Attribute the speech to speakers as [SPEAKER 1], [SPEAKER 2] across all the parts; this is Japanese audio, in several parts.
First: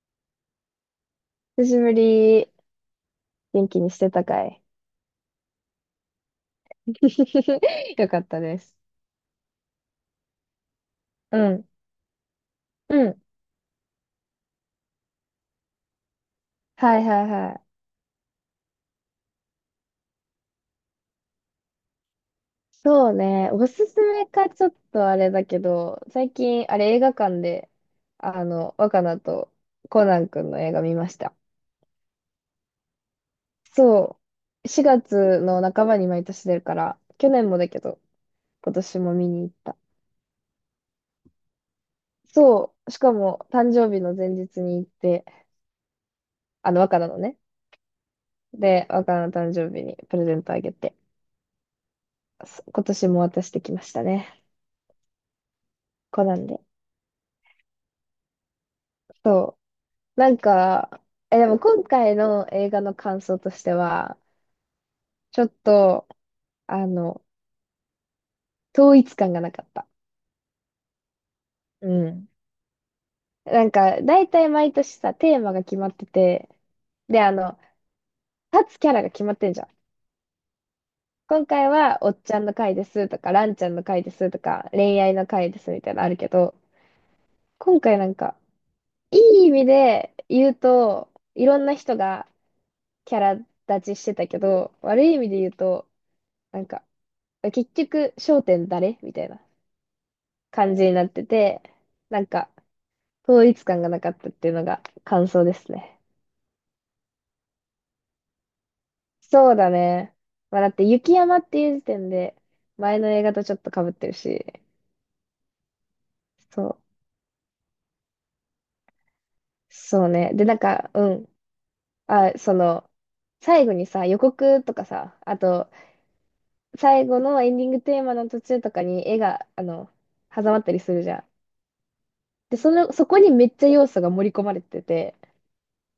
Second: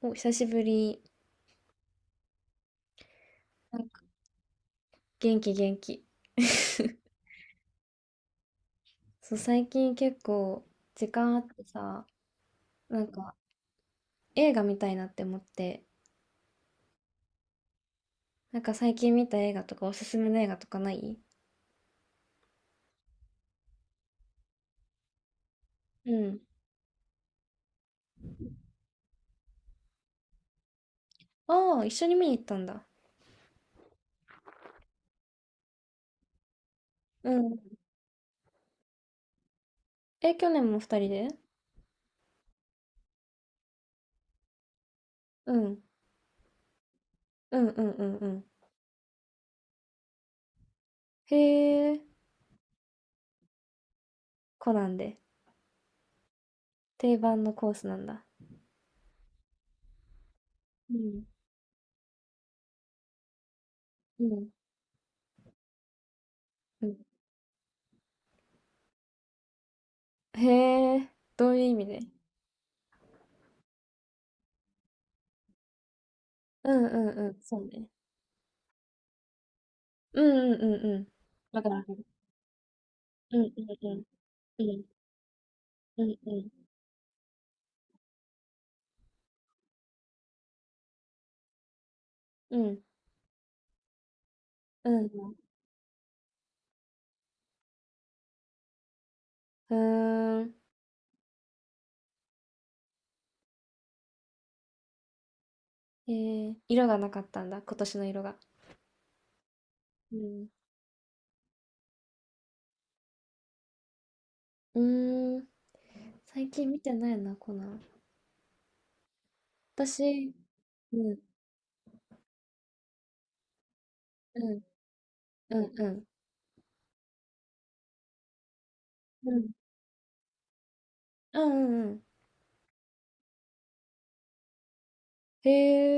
[SPEAKER 1] お、久しぶり。
[SPEAKER 2] 久しぶり。元
[SPEAKER 1] な
[SPEAKER 2] 気
[SPEAKER 1] ん
[SPEAKER 2] にし
[SPEAKER 1] か
[SPEAKER 2] てたかい？
[SPEAKER 1] 元気元気。
[SPEAKER 2] よかったです。
[SPEAKER 1] そう、最近結構時間
[SPEAKER 2] う
[SPEAKER 1] あって
[SPEAKER 2] ん。
[SPEAKER 1] さ、な
[SPEAKER 2] う
[SPEAKER 1] ん
[SPEAKER 2] ん。
[SPEAKER 1] か映画見たいなって思って、
[SPEAKER 2] はいはいはい。
[SPEAKER 1] なんか最近見た映画とかおすすめの映画とかない？
[SPEAKER 2] そうね。おすすめかちょっとあれだけど、
[SPEAKER 1] う
[SPEAKER 2] 最
[SPEAKER 1] ん。
[SPEAKER 2] 近、あれ映画館で、若菜とコナン君の映画見ました。
[SPEAKER 1] ああ、一緒に見に行ったんだ。
[SPEAKER 2] そう。4月の半ばに毎年出るから、
[SPEAKER 1] う
[SPEAKER 2] 去年もだ
[SPEAKER 1] ん。
[SPEAKER 2] けど、今年も見に行った。
[SPEAKER 1] え、去年も二人で？
[SPEAKER 2] そう。しかも、誕生日の前日に行って、
[SPEAKER 1] うん。
[SPEAKER 2] 若菜のね。
[SPEAKER 1] うんうんうんうん。
[SPEAKER 2] で、若菜の誕生日にプレゼントあげて、
[SPEAKER 1] へえ、
[SPEAKER 2] 今年も渡してきましたね。
[SPEAKER 1] コナンで。
[SPEAKER 2] コナンで。
[SPEAKER 1] 定番のコースなんだ。
[SPEAKER 2] そう。なん
[SPEAKER 1] う
[SPEAKER 2] か、
[SPEAKER 1] ん。
[SPEAKER 2] でも今回の映画の感想としては、
[SPEAKER 1] うん。
[SPEAKER 2] ちょっと、あ
[SPEAKER 1] うん。
[SPEAKER 2] の、統一感がなかった。
[SPEAKER 1] へえ、どういう意味
[SPEAKER 2] う
[SPEAKER 1] で？
[SPEAKER 2] ん。なんか、大体毎年さ、テーマが決まってて、
[SPEAKER 1] うんう
[SPEAKER 2] で、
[SPEAKER 1] んうん。そうね。
[SPEAKER 2] 立つキャラが決まってんじゃん。
[SPEAKER 1] うんうんうんうん。
[SPEAKER 2] 今
[SPEAKER 1] わか
[SPEAKER 2] 回
[SPEAKER 1] るわか
[SPEAKER 2] は、
[SPEAKER 1] る。
[SPEAKER 2] おっちゃんの回ですとか、
[SPEAKER 1] う
[SPEAKER 2] ラ
[SPEAKER 1] ん
[SPEAKER 2] ン
[SPEAKER 1] う
[SPEAKER 2] ちゃん
[SPEAKER 1] ん
[SPEAKER 2] の
[SPEAKER 1] う
[SPEAKER 2] 回
[SPEAKER 1] ん。
[SPEAKER 2] ですと
[SPEAKER 1] う
[SPEAKER 2] か、
[SPEAKER 1] ん
[SPEAKER 2] 恋愛の回ですみたいな
[SPEAKER 1] う
[SPEAKER 2] のある
[SPEAKER 1] ん
[SPEAKER 2] け
[SPEAKER 1] う
[SPEAKER 2] ど、
[SPEAKER 1] ん。
[SPEAKER 2] 今回なんか、いい意味で言うと、いろんな人が
[SPEAKER 1] うん。
[SPEAKER 2] キャラ立ちしてたけど、
[SPEAKER 1] う
[SPEAKER 2] 悪
[SPEAKER 1] ん。
[SPEAKER 2] い意味で言うと、なんか、結局、焦点誰みたいな
[SPEAKER 1] うーん。
[SPEAKER 2] 感じになってて、なんか、統一感がなかったっていうのが感想ですね。
[SPEAKER 1] えー、色がなかったんだ、今年の色が。
[SPEAKER 2] そうだね。
[SPEAKER 1] うん。
[SPEAKER 2] まあ、だって、雪山っていう時点で、前の映画とちょっと被ってるし、
[SPEAKER 1] うーん。最
[SPEAKER 2] そ
[SPEAKER 1] 近見
[SPEAKER 2] う、
[SPEAKER 1] てないな、コナン。
[SPEAKER 2] そう
[SPEAKER 1] 私、
[SPEAKER 2] ね。で、なんか、
[SPEAKER 1] う
[SPEAKER 2] う
[SPEAKER 1] ん、
[SPEAKER 2] ん。あ、その、最後にさ、予
[SPEAKER 1] うん、
[SPEAKER 2] 告とかさ、あ
[SPEAKER 1] う
[SPEAKER 2] と、
[SPEAKER 1] ん、うん。
[SPEAKER 2] 最後のエンディングテーマの途中とかに絵
[SPEAKER 1] う
[SPEAKER 2] が、
[SPEAKER 1] ん、
[SPEAKER 2] 挟まったりするじゃん。
[SPEAKER 1] うん、うんうん。
[SPEAKER 2] で、その、そこにめっちゃ要素が盛り込まれてて、
[SPEAKER 1] へ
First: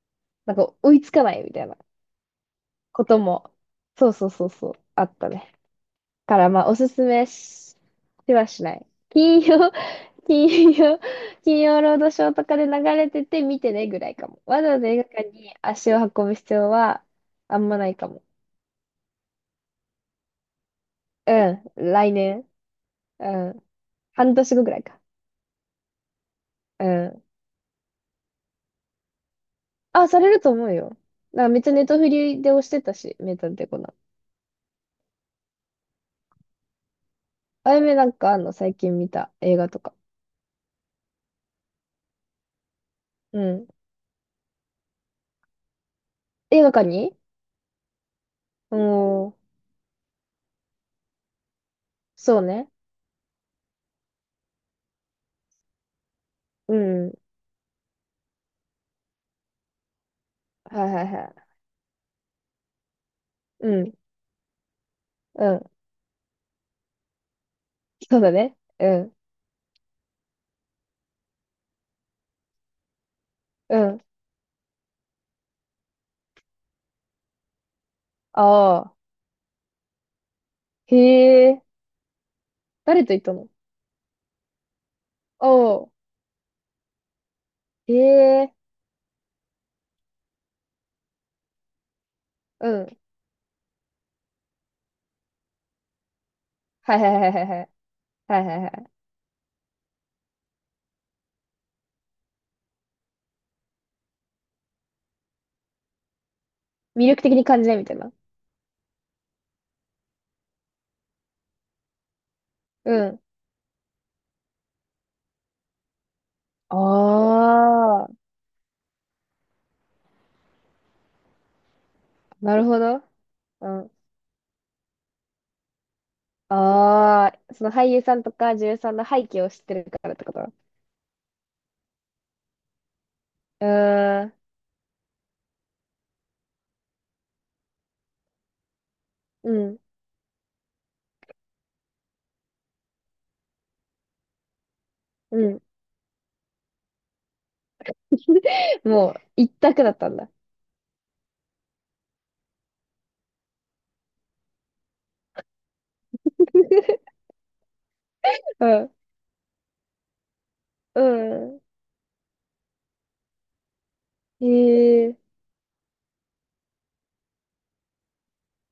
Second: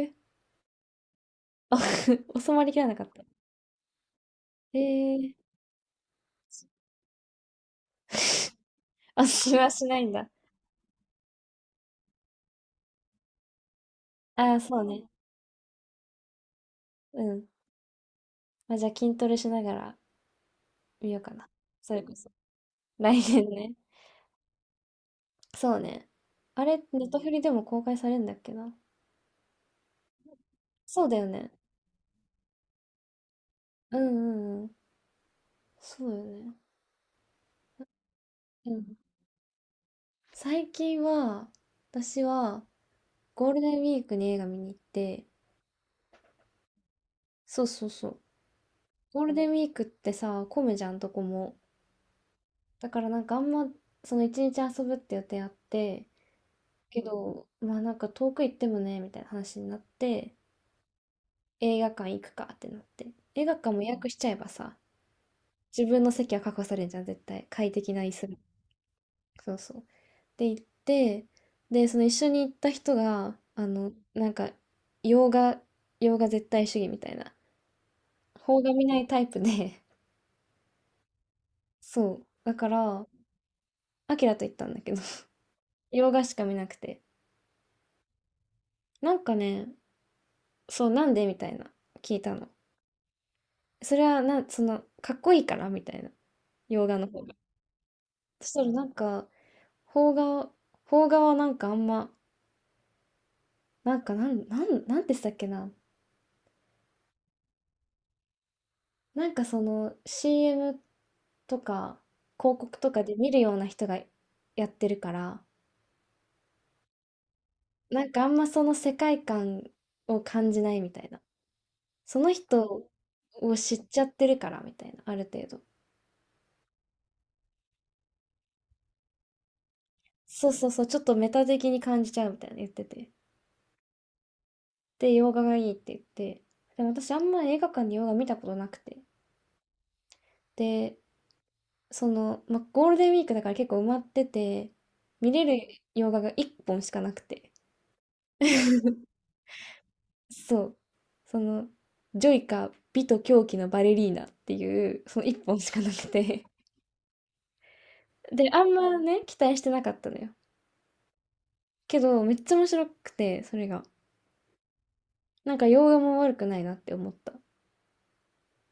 [SPEAKER 1] え。
[SPEAKER 2] なんか追いつかないみたいな
[SPEAKER 1] あ、収まりきらなか
[SPEAKER 2] こ
[SPEAKER 1] っ
[SPEAKER 2] と
[SPEAKER 1] た。
[SPEAKER 2] も、そうそうそうそう、
[SPEAKER 1] へ
[SPEAKER 2] あった
[SPEAKER 1] え。
[SPEAKER 2] ね。からまあ、おすすめし、しはしない。
[SPEAKER 1] あ、
[SPEAKER 2] 金
[SPEAKER 1] しは
[SPEAKER 2] 曜、
[SPEAKER 1] しないん だ。
[SPEAKER 2] 金曜、金曜ロードショーとかで流れてて見てねぐらいかも。
[SPEAKER 1] ああ、
[SPEAKER 2] わざわ
[SPEAKER 1] そう
[SPEAKER 2] ざ映
[SPEAKER 1] ね。
[SPEAKER 2] 画館に足を運ぶ必要は
[SPEAKER 1] うん。
[SPEAKER 2] あんまないかも。
[SPEAKER 1] まあ、じゃあ筋トレしながら見ようかな。
[SPEAKER 2] うん、
[SPEAKER 1] それこ
[SPEAKER 2] 来
[SPEAKER 1] そ。
[SPEAKER 2] 年。
[SPEAKER 1] 来
[SPEAKER 2] う
[SPEAKER 1] 年
[SPEAKER 2] ん、
[SPEAKER 1] ね。
[SPEAKER 2] 半年後ぐらいか。
[SPEAKER 1] そうね。あれ、
[SPEAKER 2] う
[SPEAKER 1] ネット
[SPEAKER 2] ん。
[SPEAKER 1] フリでも公開されるんだっけな。
[SPEAKER 2] あ、されると思うよ。
[SPEAKER 1] そうだよ
[SPEAKER 2] なんか
[SPEAKER 1] ね。
[SPEAKER 2] めっちゃネトフリで押してたし、メタデコナ。
[SPEAKER 1] うんうんうん。そうだよね。
[SPEAKER 2] あやめ、なんかあんの？
[SPEAKER 1] う
[SPEAKER 2] 最
[SPEAKER 1] ん。
[SPEAKER 2] 近見た映画とか。
[SPEAKER 1] 最近は、私は
[SPEAKER 2] う
[SPEAKER 1] ゴール
[SPEAKER 2] ん。
[SPEAKER 1] デンウィークに映画見に行って、
[SPEAKER 2] 映画館に。
[SPEAKER 1] そうそうそう。
[SPEAKER 2] う
[SPEAKER 1] ゴール
[SPEAKER 2] ん。
[SPEAKER 1] デンウィークってさ、混むじゃん、どこも。
[SPEAKER 2] そうね。
[SPEAKER 1] だからなんかあんま、その一日遊ぶって予定あって、
[SPEAKER 2] う
[SPEAKER 1] け
[SPEAKER 2] ん。
[SPEAKER 1] ど、まあなんか遠く行ってもね、みたいな話になって、
[SPEAKER 2] はいはいは
[SPEAKER 1] 映画館行くかってなって。映画
[SPEAKER 2] い。
[SPEAKER 1] 館
[SPEAKER 2] う
[SPEAKER 1] も予
[SPEAKER 2] ん。
[SPEAKER 1] 約しちゃえばさ、
[SPEAKER 2] うん。
[SPEAKER 1] 自分の席は確保されるじゃん、絶対。快適な椅
[SPEAKER 2] そうだ
[SPEAKER 1] 子。
[SPEAKER 2] ね。うん。
[SPEAKER 1] そうそう。で、行って、で、その一緒に行った人が、
[SPEAKER 2] うん。
[SPEAKER 1] なんか、洋画、洋画絶対主義みたいな、邦画見
[SPEAKER 2] ああ。
[SPEAKER 1] ないタイプで、
[SPEAKER 2] へえ。
[SPEAKER 1] そう。だか
[SPEAKER 2] 誰
[SPEAKER 1] ら、
[SPEAKER 2] と行ったの？
[SPEAKER 1] アキラと行ったんだけど、
[SPEAKER 2] ああ。
[SPEAKER 1] 洋画しか見なくて。
[SPEAKER 2] へえ。
[SPEAKER 1] なんかね、そう、なんでみたいな、聞いたの。
[SPEAKER 2] うん。
[SPEAKER 1] それは、その、かっこいいからみたいな、洋
[SPEAKER 2] は
[SPEAKER 1] 画
[SPEAKER 2] い
[SPEAKER 1] の
[SPEAKER 2] はい
[SPEAKER 1] 方
[SPEAKER 2] はい
[SPEAKER 1] が。
[SPEAKER 2] はいはい。はい
[SPEAKER 1] そし
[SPEAKER 2] はい
[SPEAKER 1] た
[SPEAKER 2] は
[SPEAKER 1] ら、な
[SPEAKER 2] い。
[SPEAKER 1] んか、邦画、邦画はなんかあんま、なんか、なんてしたっけな。
[SPEAKER 2] 魅力的に感じないみたいな。
[SPEAKER 1] なんかその CM とか広告と
[SPEAKER 2] う
[SPEAKER 1] かで
[SPEAKER 2] ん。
[SPEAKER 1] 見るような人がやってるから、
[SPEAKER 2] あ
[SPEAKER 1] な
[SPEAKER 2] あ。
[SPEAKER 1] んかあんまその世界観を感じないみたいな、その
[SPEAKER 2] なるほ
[SPEAKER 1] 人
[SPEAKER 2] ど。
[SPEAKER 1] を
[SPEAKER 2] う
[SPEAKER 1] 知っ
[SPEAKER 2] ん。
[SPEAKER 1] ちゃってるからみたいな、ある程度
[SPEAKER 2] ああ。その俳優さんとか女優さんの背景を知ってるからってこと？
[SPEAKER 1] そう
[SPEAKER 2] う
[SPEAKER 1] そうそう。ちょっとメタ的に感じちゃうみたいな言ってて、
[SPEAKER 2] ーん。
[SPEAKER 1] で洋画がいいって言って、でも私あんま映画館で洋画見たことなくて、
[SPEAKER 2] うん。
[SPEAKER 1] で、その、まあ、ゴールデンウィークだから結構埋まってて、見
[SPEAKER 2] う
[SPEAKER 1] れ
[SPEAKER 2] ん。
[SPEAKER 1] る洋画が1本しかなくて。
[SPEAKER 2] もう、一択だったんだ。
[SPEAKER 1] そう。その、ジョイカ美と狂気のバレリーナっていう、その一本しかなくて。で、あ
[SPEAKER 2] う
[SPEAKER 1] ん
[SPEAKER 2] ん。
[SPEAKER 1] まね、期待してなかったのよ。
[SPEAKER 2] うん。
[SPEAKER 1] けど、めっちゃ面白くて、それが。
[SPEAKER 2] へえ、
[SPEAKER 1] なんか、洋画も悪くないなって思った。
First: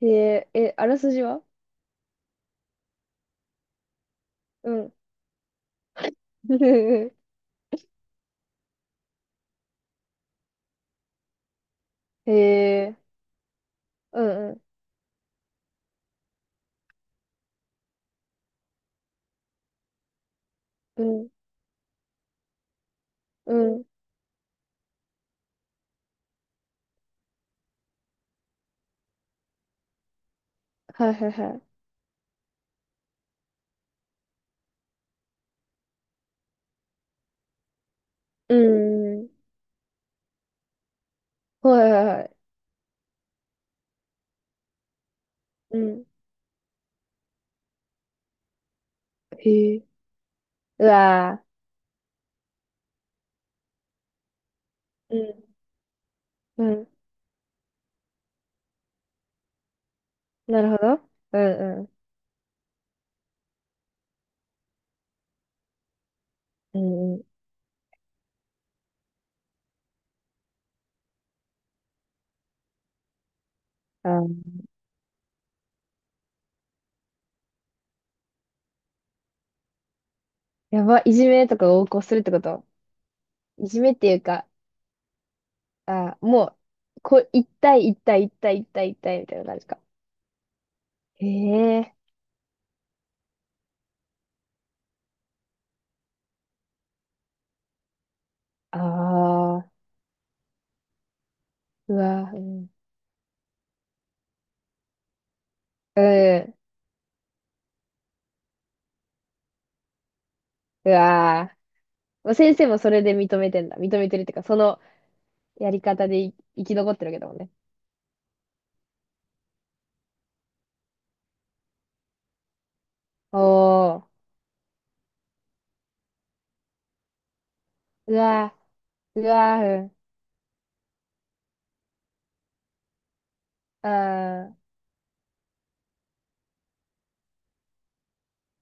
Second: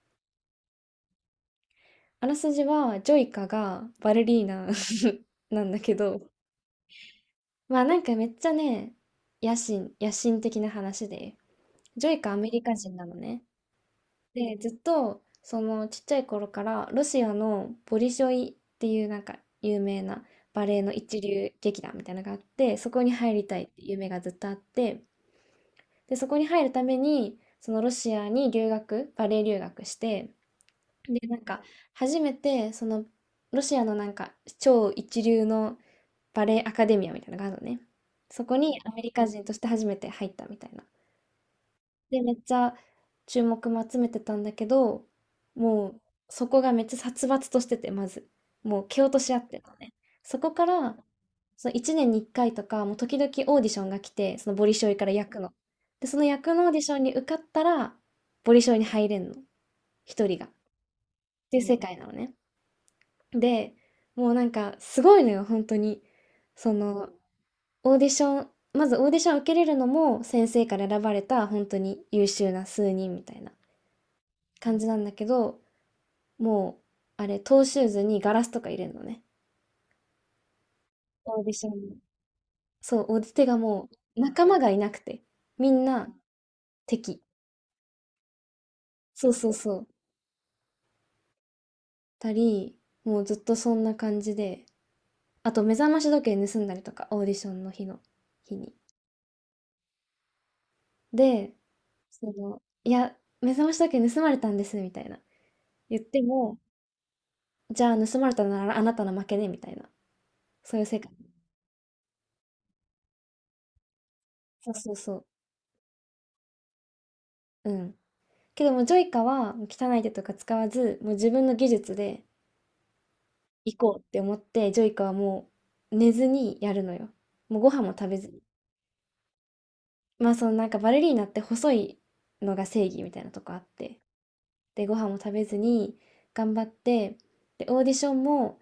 [SPEAKER 2] へえ、え、あらすじは？
[SPEAKER 1] あらすじは、ジョイカがバレリーナ
[SPEAKER 2] うん。
[SPEAKER 1] なんだけど、まあなんかめっちゃね、野心的な話で、ジョイ
[SPEAKER 2] へ
[SPEAKER 1] カアメリカ人
[SPEAKER 2] え、
[SPEAKER 1] なのね。
[SPEAKER 2] うんう
[SPEAKER 1] で、
[SPEAKER 2] ん。
[SPEAKER 1] ずっと、そのちっちゃい頃から、ロシアのボリショイっていうなんか有名なバレエの
[SPEAKER 2] う
[SPEAKER 1] 一
[SPEAKER 2] ん、
[SPEAKER 1] 流劇団みたいなのがあって、そこに入り
[SPEAKER 2] う
[SPEAKER 1] たいってい
[SPEAKER 2] ん。
[SPEAKER 1] う夢がずっとあって、で、そこに入るために、そのロシアにバレエ留学して、
[SPEAKER 2] はい
[SPEAKER 1] で、
[SPEAKER 2] はい
[SPEAKER 1] なん
[SPEAKER 2] は
[SPEAKER 1] か、
[SPEAKER 2] い。
[SPEAKER 1] 初めて、その、ロシアのなんか、超一流のバレエアカデミアみたいなのがあるのね。そ
[SPEAKER 2] う
[SPEAKER 1] こにアメリカ
[SPEAKER 2] ん。
[SPEAKER 1] 人として初めて入ったみたいな。
[SPEAKER 2] はいはい
[SPEAKER 1] で、
[SPEAKER 2] は
[SPEAKER 1] めっ
[SPEAKER 2] い。
[SPEAKER 1] ちゃ注目も集めてたんだけど、
[SPEAKER 2] う
[SPEAKER 1] もう
[SPEAKER 2] ん。
[SPEAKER 1] そこがめっちゃ殺伐としてて、まず。もう蹴落とし合ってた
[SPEAKER 2] へ
[SPEAKER 1] の
[SPEAKER 2] え。
[SPEAKER 1] ね。そこか
[SPEAKER 2] う
[SPEAKER 1] ら、
[SPEAKER 2] わ
[SPEAKER 1] その1年に1回とか、もう時々オーディションが来て、そのボリショイから
[SPEAKER 2] ー、
[SPEAKER 1] 役の。で、その役
[SPEAKER 2] う
[SPEAKER 1] のオー
[SPEAKER 2] ん。う
[SPEAKER 1] ディ
[SPEAKER 2] ん。
[SPEAKER 1] ションに受かったら、ボリショイに入れんの。一人が。っ
[SPEAKER 2] なるほど。う
[SPEAKER 1] ていう世
[SPEAKER 2] んう
[SPEAKER 1] 界
[SPEAKER 2] ん。
[SPEAKER 1] なのね。で、もうなんかすごいのよ、本当に。そ
[SPEAKER 2] う
[SPEAKER 1] の、
[SPEAKER 2] んうん。
[SPEAKER 1] オーディション、まずオーディション受けれるのも先生から選ばれた本当に優秀な数人みたいな
[SPEAKER 2] あー、
[SPEAKER 1] 感じなんだけど、もう、トーシューズにガラスとか入れるのね。
[SPEAKER 2] やば、いじ
[SPEAKER 1] オー
[SPEAKER 2] め
[SPEAKER 1] ディ
[SPEAKER 2] と
[SPEAKER 1] シ
[SPEAKER 2] か
[SPEAKER 1] ョン
[SPEAKER 2] を横
[SPEAKER 1] に。
[SPEAKER 2] 行するってこと？
[SPEAKER 1] そう、オーディテが
[SPEAKER 2] いじ
[SPEAKER 1] も
[SPEAKER 2] めってい
[SPEAKER 1] う、
[SPEAKER 2] う
[SPEAKER 1] 仲
[SPEAKER 2] か、
[SPEAKER 1] 間がいなくて、みんな
[SPEAKER 2] あー、もう、こ
[SPEAKER 1] 敵。
[SPEAKER 2] う、一対一対一対一対一対み
[SPEAKER 1] そう
[SPEAKER 2] たいな
[SPEAKER 1] そう
[SPEAKER 2] 感じ
[SPEAKER 1] そ
[SPEAKER 2] か。
[SPEAKER 1] う。
[SPEAKER 2] へえ。
[SPEAKER 1] たり、もうずっとそんな感じで、あと目覚まし時計盗んだりとか、オーディションの日に。
[SPEAKER 2] ああ、
[SPEAKER 1] で、
[SPEAKER 2] う
[SPEAKER 1] そ
[SPEAKER 2] わー、う
[SPEAKER 1] の、
[SPEAKER 2] ん。
[SPEAKER 1] いや、目覚まし時計盗まれたんです、みたいな。言っ
[SPEAKER 2] う
[SPEAKER 1] て
[SPEAKER 2] ん。
[SPEAKER 1] も、じゃあ盗まれたならあなたの負けね、みたいな。そういう
[SPEAKER 2] う
[SPEAKER 1] 世界。
[SPEAKER 2] わー、先生もそれで認めてんだ。認めてるっていうか、そ
[SPEAKER 1] そう
[SPEAKER 2] の
[SPEAKER 1] そうそ
[SPEAKER 2] やり方でい生き残ってるわけだもんね。
[SPEAKER 1] う。うん。けどもジョイカは汚い手とか使わず、もう自分の技術で行こ
[SPEAKER 2] お
[SPEAKER 1] うって
[SPEAKER 2] ー、
[SPEAKER 1] 思って、ジョイカはもう寝ずにやるのよ。もうご飯も食
[SPEAKER 2] う
[SPEAKER 1] べずに。
[SPEAKER 2] わー、うわー、
[SPEAKER 1] まあそのなんかバレリーナって細いのが正義みたいなとこあっ
[SPEAKER 2] うん、
[SPEAKER 1] て。
[SPEAKER 2] あー、
[SPEAKER 1] で、ご飯も食べずに頑張って、で、オーディションも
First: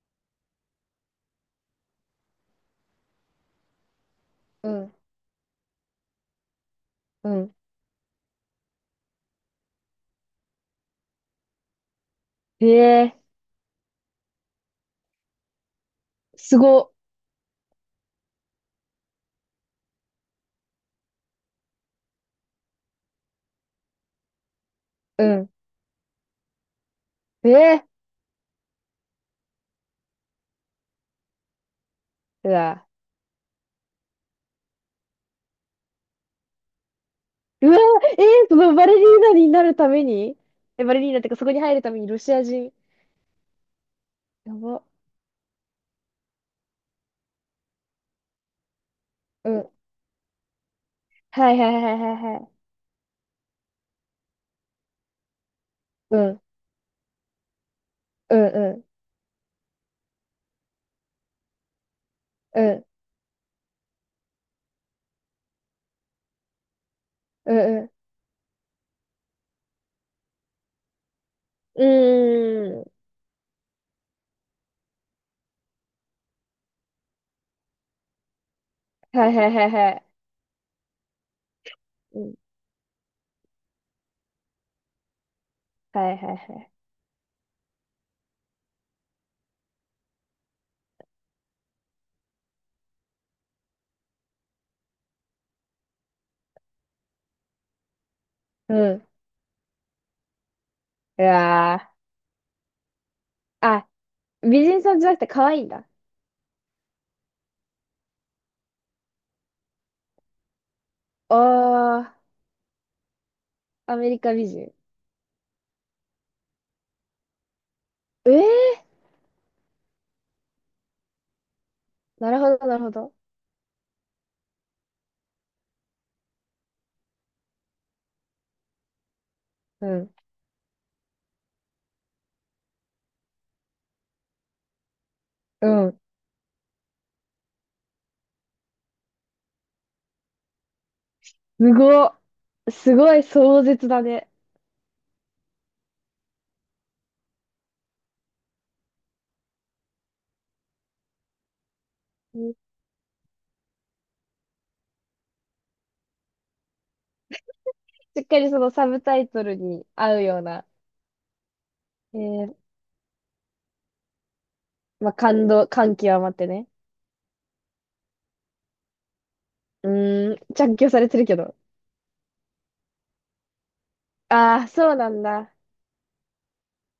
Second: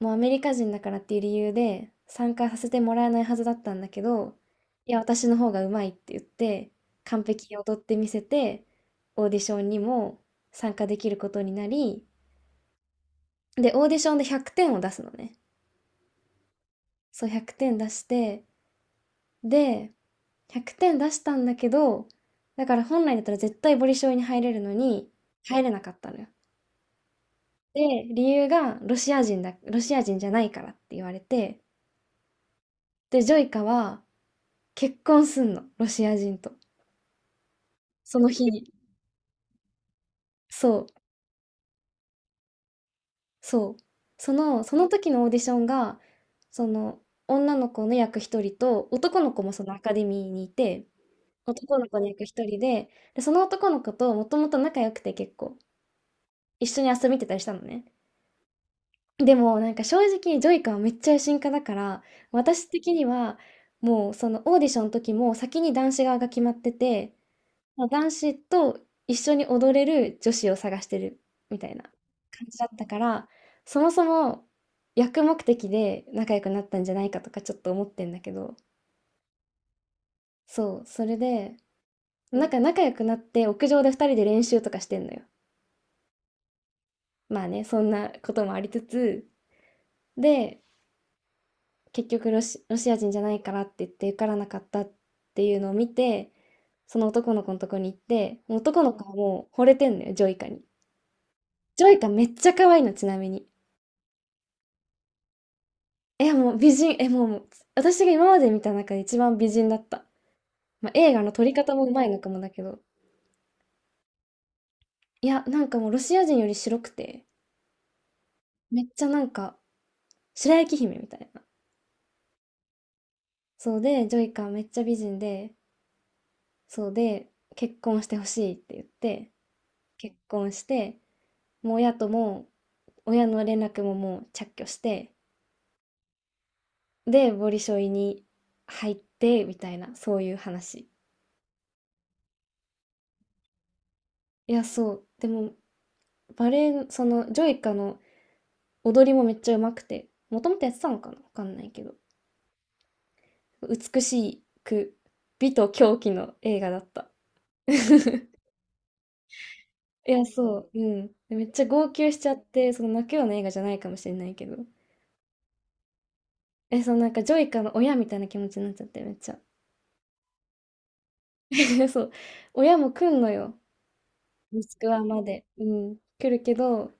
[SPEAKER 1] もうアメリカ人だからっていう理由で参加させてもらえないはずだったんだけど、
[SPEAKER 2] う
[SPEAKER 1] い
[SPEAKER 2] ん、
[SPEAKER 1] や、私の方がうまいって言って、完
[SPEAKER 2] う
[SPEAKER 1] 璧
[SPEAKER 2] ん。
[SPEAKER 1] に踊ってみせて、オーディションにも参加できることになり、
[SPEAKER 2] ええ
[SPEAKER 1] で、オーディションで100点を出すのね。
[SPEAKER 2] ー、すご、
[SPEAKER 1] そう、100点出して、で、100点出したんだけど、だから本来だったら絶対ボリショイに入れるのに、
[SPEAKER 2] うん、
[SPEAKER 1] 入れなかったのよ。で、
[SPEAKER 2] ええ
[SPEAKER 1] 理由がロシア人だ、ロシア人じゃないからって言われて、
[SPEAKER 2] ー、うわ
[SPEAKER 1] で、ジョイカは結婚すんの、ロシア人と。
[SPEAKER 2] ー、うわ
[SPEAKER 1] そ
[SPEAKER 2] ー、ええ
[SPEAKER 1] の日
[SPEAKER 2] ー、そ
[SPEAKER 1] に。
[SPEAKER 2] のバレリーナになるために、
[SPEAKER 1] そ
[SPEAKER 2] え、
[SPEAKER 1] う、
[SPEAKER 2] バレリーナってか、そこに入るためにロシア人、
[SPEAKER 1] そう。
[SPEAKER 2] や
[SPEAKER 1] そ
[SPEAKER 2] ば、
[SPEAKER 1] の時のオーディションが、その、女の子の役一人と、男の子
[SPEAKER 2] う
[SPEAKER 1] もそ
[SPEAKER 2] ん、
[SPEAKER 1] のアカデミーにいて、
[SPEAKER 2] はいはい
[SPEAKER 1] 男
[SPEAKER 2] は
[SPEAKER 1] の
[SPEAKER 2] い
[SPEAKER 1] 子の
[SPEAKER 2] はい
[SPEAKER 1] 役
[SPEAKER 2] は
[SPEAKER 1] 一人
[SPEAKER 2] い、
[SPEAKER 1] で、で、その男の子ともともと仲良くて結構、
[SPEAKER 2] うん、
[SPEAKER 1] 一緒に遊びに行ってたりしたのね。
[SPEAKER 2] うん、うん、
[SPEAKER 1] でもなんか正直ジョイカはめっちゃ野心家だから、
[SPEAKER 2] う
[SPEAKER 1] 私
[SPEAKER 2] ん、
[SPEAKER 1] 的にはもうそのオーディションの時も先に男子側が決まってて、
[SPEAKER 2] うん、う
[SPEAKER 1] まあ
[SPEAKER 2] ん、
[SPEAKER 1] 男子と一緒に踊れる女子を探してるみたい
[SPEAKER 2] う
[SPEAKER 1] な感じだっ
[SPEAKER 2] ー
[SPEAKER 1] た
[SPEAKER 2] ん、
[SPEAKER 1] から、そもそも役目的で仲良くなったんじゃないかとかちょっと思ってんだけど、
[SPEAKER 2] はいはいはいはい、
[SPEAKER 1] そう、それで、
[SPEAKER 2] うん、
[SPEAKER 1] なんか仲良くなって屋上で二人で練習とかしてんのよ。
[SPEAKER 2] はいはいはい、
[SPEAKER 1] まあね、そんなこともありつつ、で、結局ロシア人じゃないからって言って受からなかったっていうのを見て、その男の子のとこに行って、
[SPEAKER 2] う
[SPEAKER 1] 男の
[SPEAKER 2] ん、
[SPEAKER 1] 子はもう惚れてんのよ、ジョイカに。
[SPEAKER 2] う
[SPEAKER 1] ジョ
[SPEAKER 2] わ
[SPEAKER 1] イカめっちゃ可愛いの、ちなみに。
[SPEAKER 2] ー、あ、美人さんじゃなくて可愛いんだ。
[SPEAKER 1] いや、もう美人、え、もう、もう私が今まで見た中で一番美人だった。まあ、映画の撮り方もうまい
[SPEAKER 2] あ
[SPEAKER 1] のかもだけど。
[SPEAKER 2] あ、アメリカ美人。
[SPEAKER 1] いや、なんかもうロシア人より白くて、
[SPEAKER 2] ええ
[SPEAKER 1] めっちゃなんか、白雪姫みたいな。
[SPEAKER 2] ー、なるほど、なるほど。
[SPEAKER 1] そうで、ジョイカめっちゃ美人で、そうで、結婚してほしいって言って、
[SPEAKER 2] うん。
[SPEAKER 1] 結婚して、もう親とも、親の連絡ももう着去して、
[SPEAKER 2] うん。
[SPEAKER 1] で、ボリショイに入って、みたいな、そういう話。
[SPEAKER 2] すごっ。すごい壮絶だね。
[SPEAKER 1] いや、そう。でも、バレエ、その、ジョイカの踊りもめっちゃ上手くて、もともとやってたのかなわかんないけど。
[SPEAKER 2] うん。
[SPEAKER 1] 美しく、美と狂気の映画だった。
[SPEAKER 2] しっ かりそのサブタイトルに
[SPEAKER 1] い
[SPEAKER 2] 合う
[SPEAKER 1] や、
[SPEAKER 2] ような。
[SPEAKER 1] そう、うん。でめっちゃ号泣し
[SPEAKER 2] え
[SPEAKER 1] ちゃっ
[SPEAKER 2] ー、
[SPEAKER 1] て、その泣くような映画じゃないかもしれないけど。
[SPEAKER 2] まあ、感動、感極まってね。
[SPEAKER 1] そのなんかジョイカの親みたいな気持ちになっちゃって、めっちゃ。
[SPEAKER 2] うーん、着去されてるけど。
[SPEAKER 1] そう。親も来んのよ。モ
[SPEAKER 2] ああ、
[SPEAKER 1] スク
[SPEAKER 2] そう
[SPEAKER 1] ワ
[SPEAKER 2] な
[SPEAKER 1] ま
[SPEAKER 2] ん
[SPEAKER 1] で、
[SPEAKER 2] だ。
[SPEAKER 1] うん、来るけど、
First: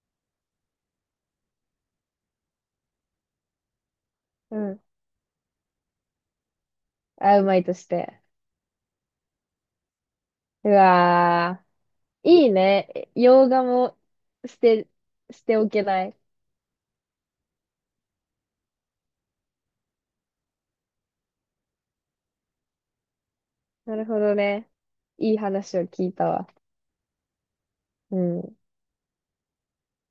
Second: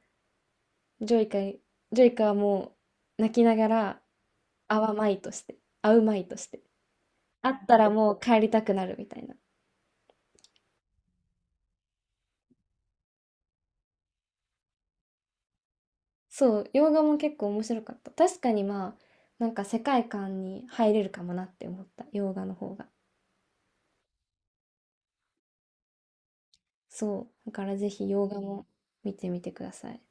[SPEAKER 1] ジョイカ、ジョイカはもう泣きながら、
[SPEAKER 2] う
[SPEAKER 1] 会
[SPEAKER 2] ん。
[SPEAKER 1] わまいとして、会うまいとして、
[SPEAKER 2] あう
[SPEAKER 1] 会
[SPEAKER 2] ま
[SPEAKER 1] っ
[SPEAKER 2] いと
[SPEAKER 1] た
[SPEAKER 2] し
[SPEAKER 1] らもう
[SPEAKER 2] て。
[SPEAKER 1] 帰りたくなるみたいな。
[SPEAKER 2] うわー。いいね。え、洋画も捨て、捨ておけない。
[SPEAKER 1] そう、洋画も結構面白かった。確かにまあ、なんか世界観に入れるかもなって思った、洋画の方が。
[SPEAKER 2] なるほどね。いい話を聞いたわ。
[SPEAKER 1] そう、だからぜひ
[SPEAKER 2] う
[SPEAKER 1] 洋画
[SPEAKER 2] ん。
[SPEAKER 1] も見てみてください。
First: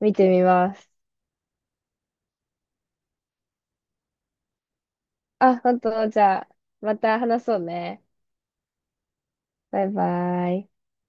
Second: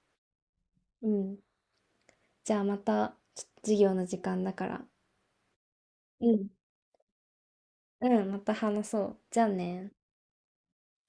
[SPEAKER 2] 見てみます。
[SPEAKER 1] うん。じゃあまた、ちょっと授業の時間だから。
[SPEAKER 2] あ、本当、じ
[SPEAKER 1] う
[SPEAKER 2] ゃ
[SPEAKER 1] ん。
[SPEAKER 2] あ、また話そうね。
[SPEAKER 1] うん、また話そう。じゃあ
[SPEAKER 2] バイ
[SPEAKER 1] ね。
[SPEAKER 2] バイ。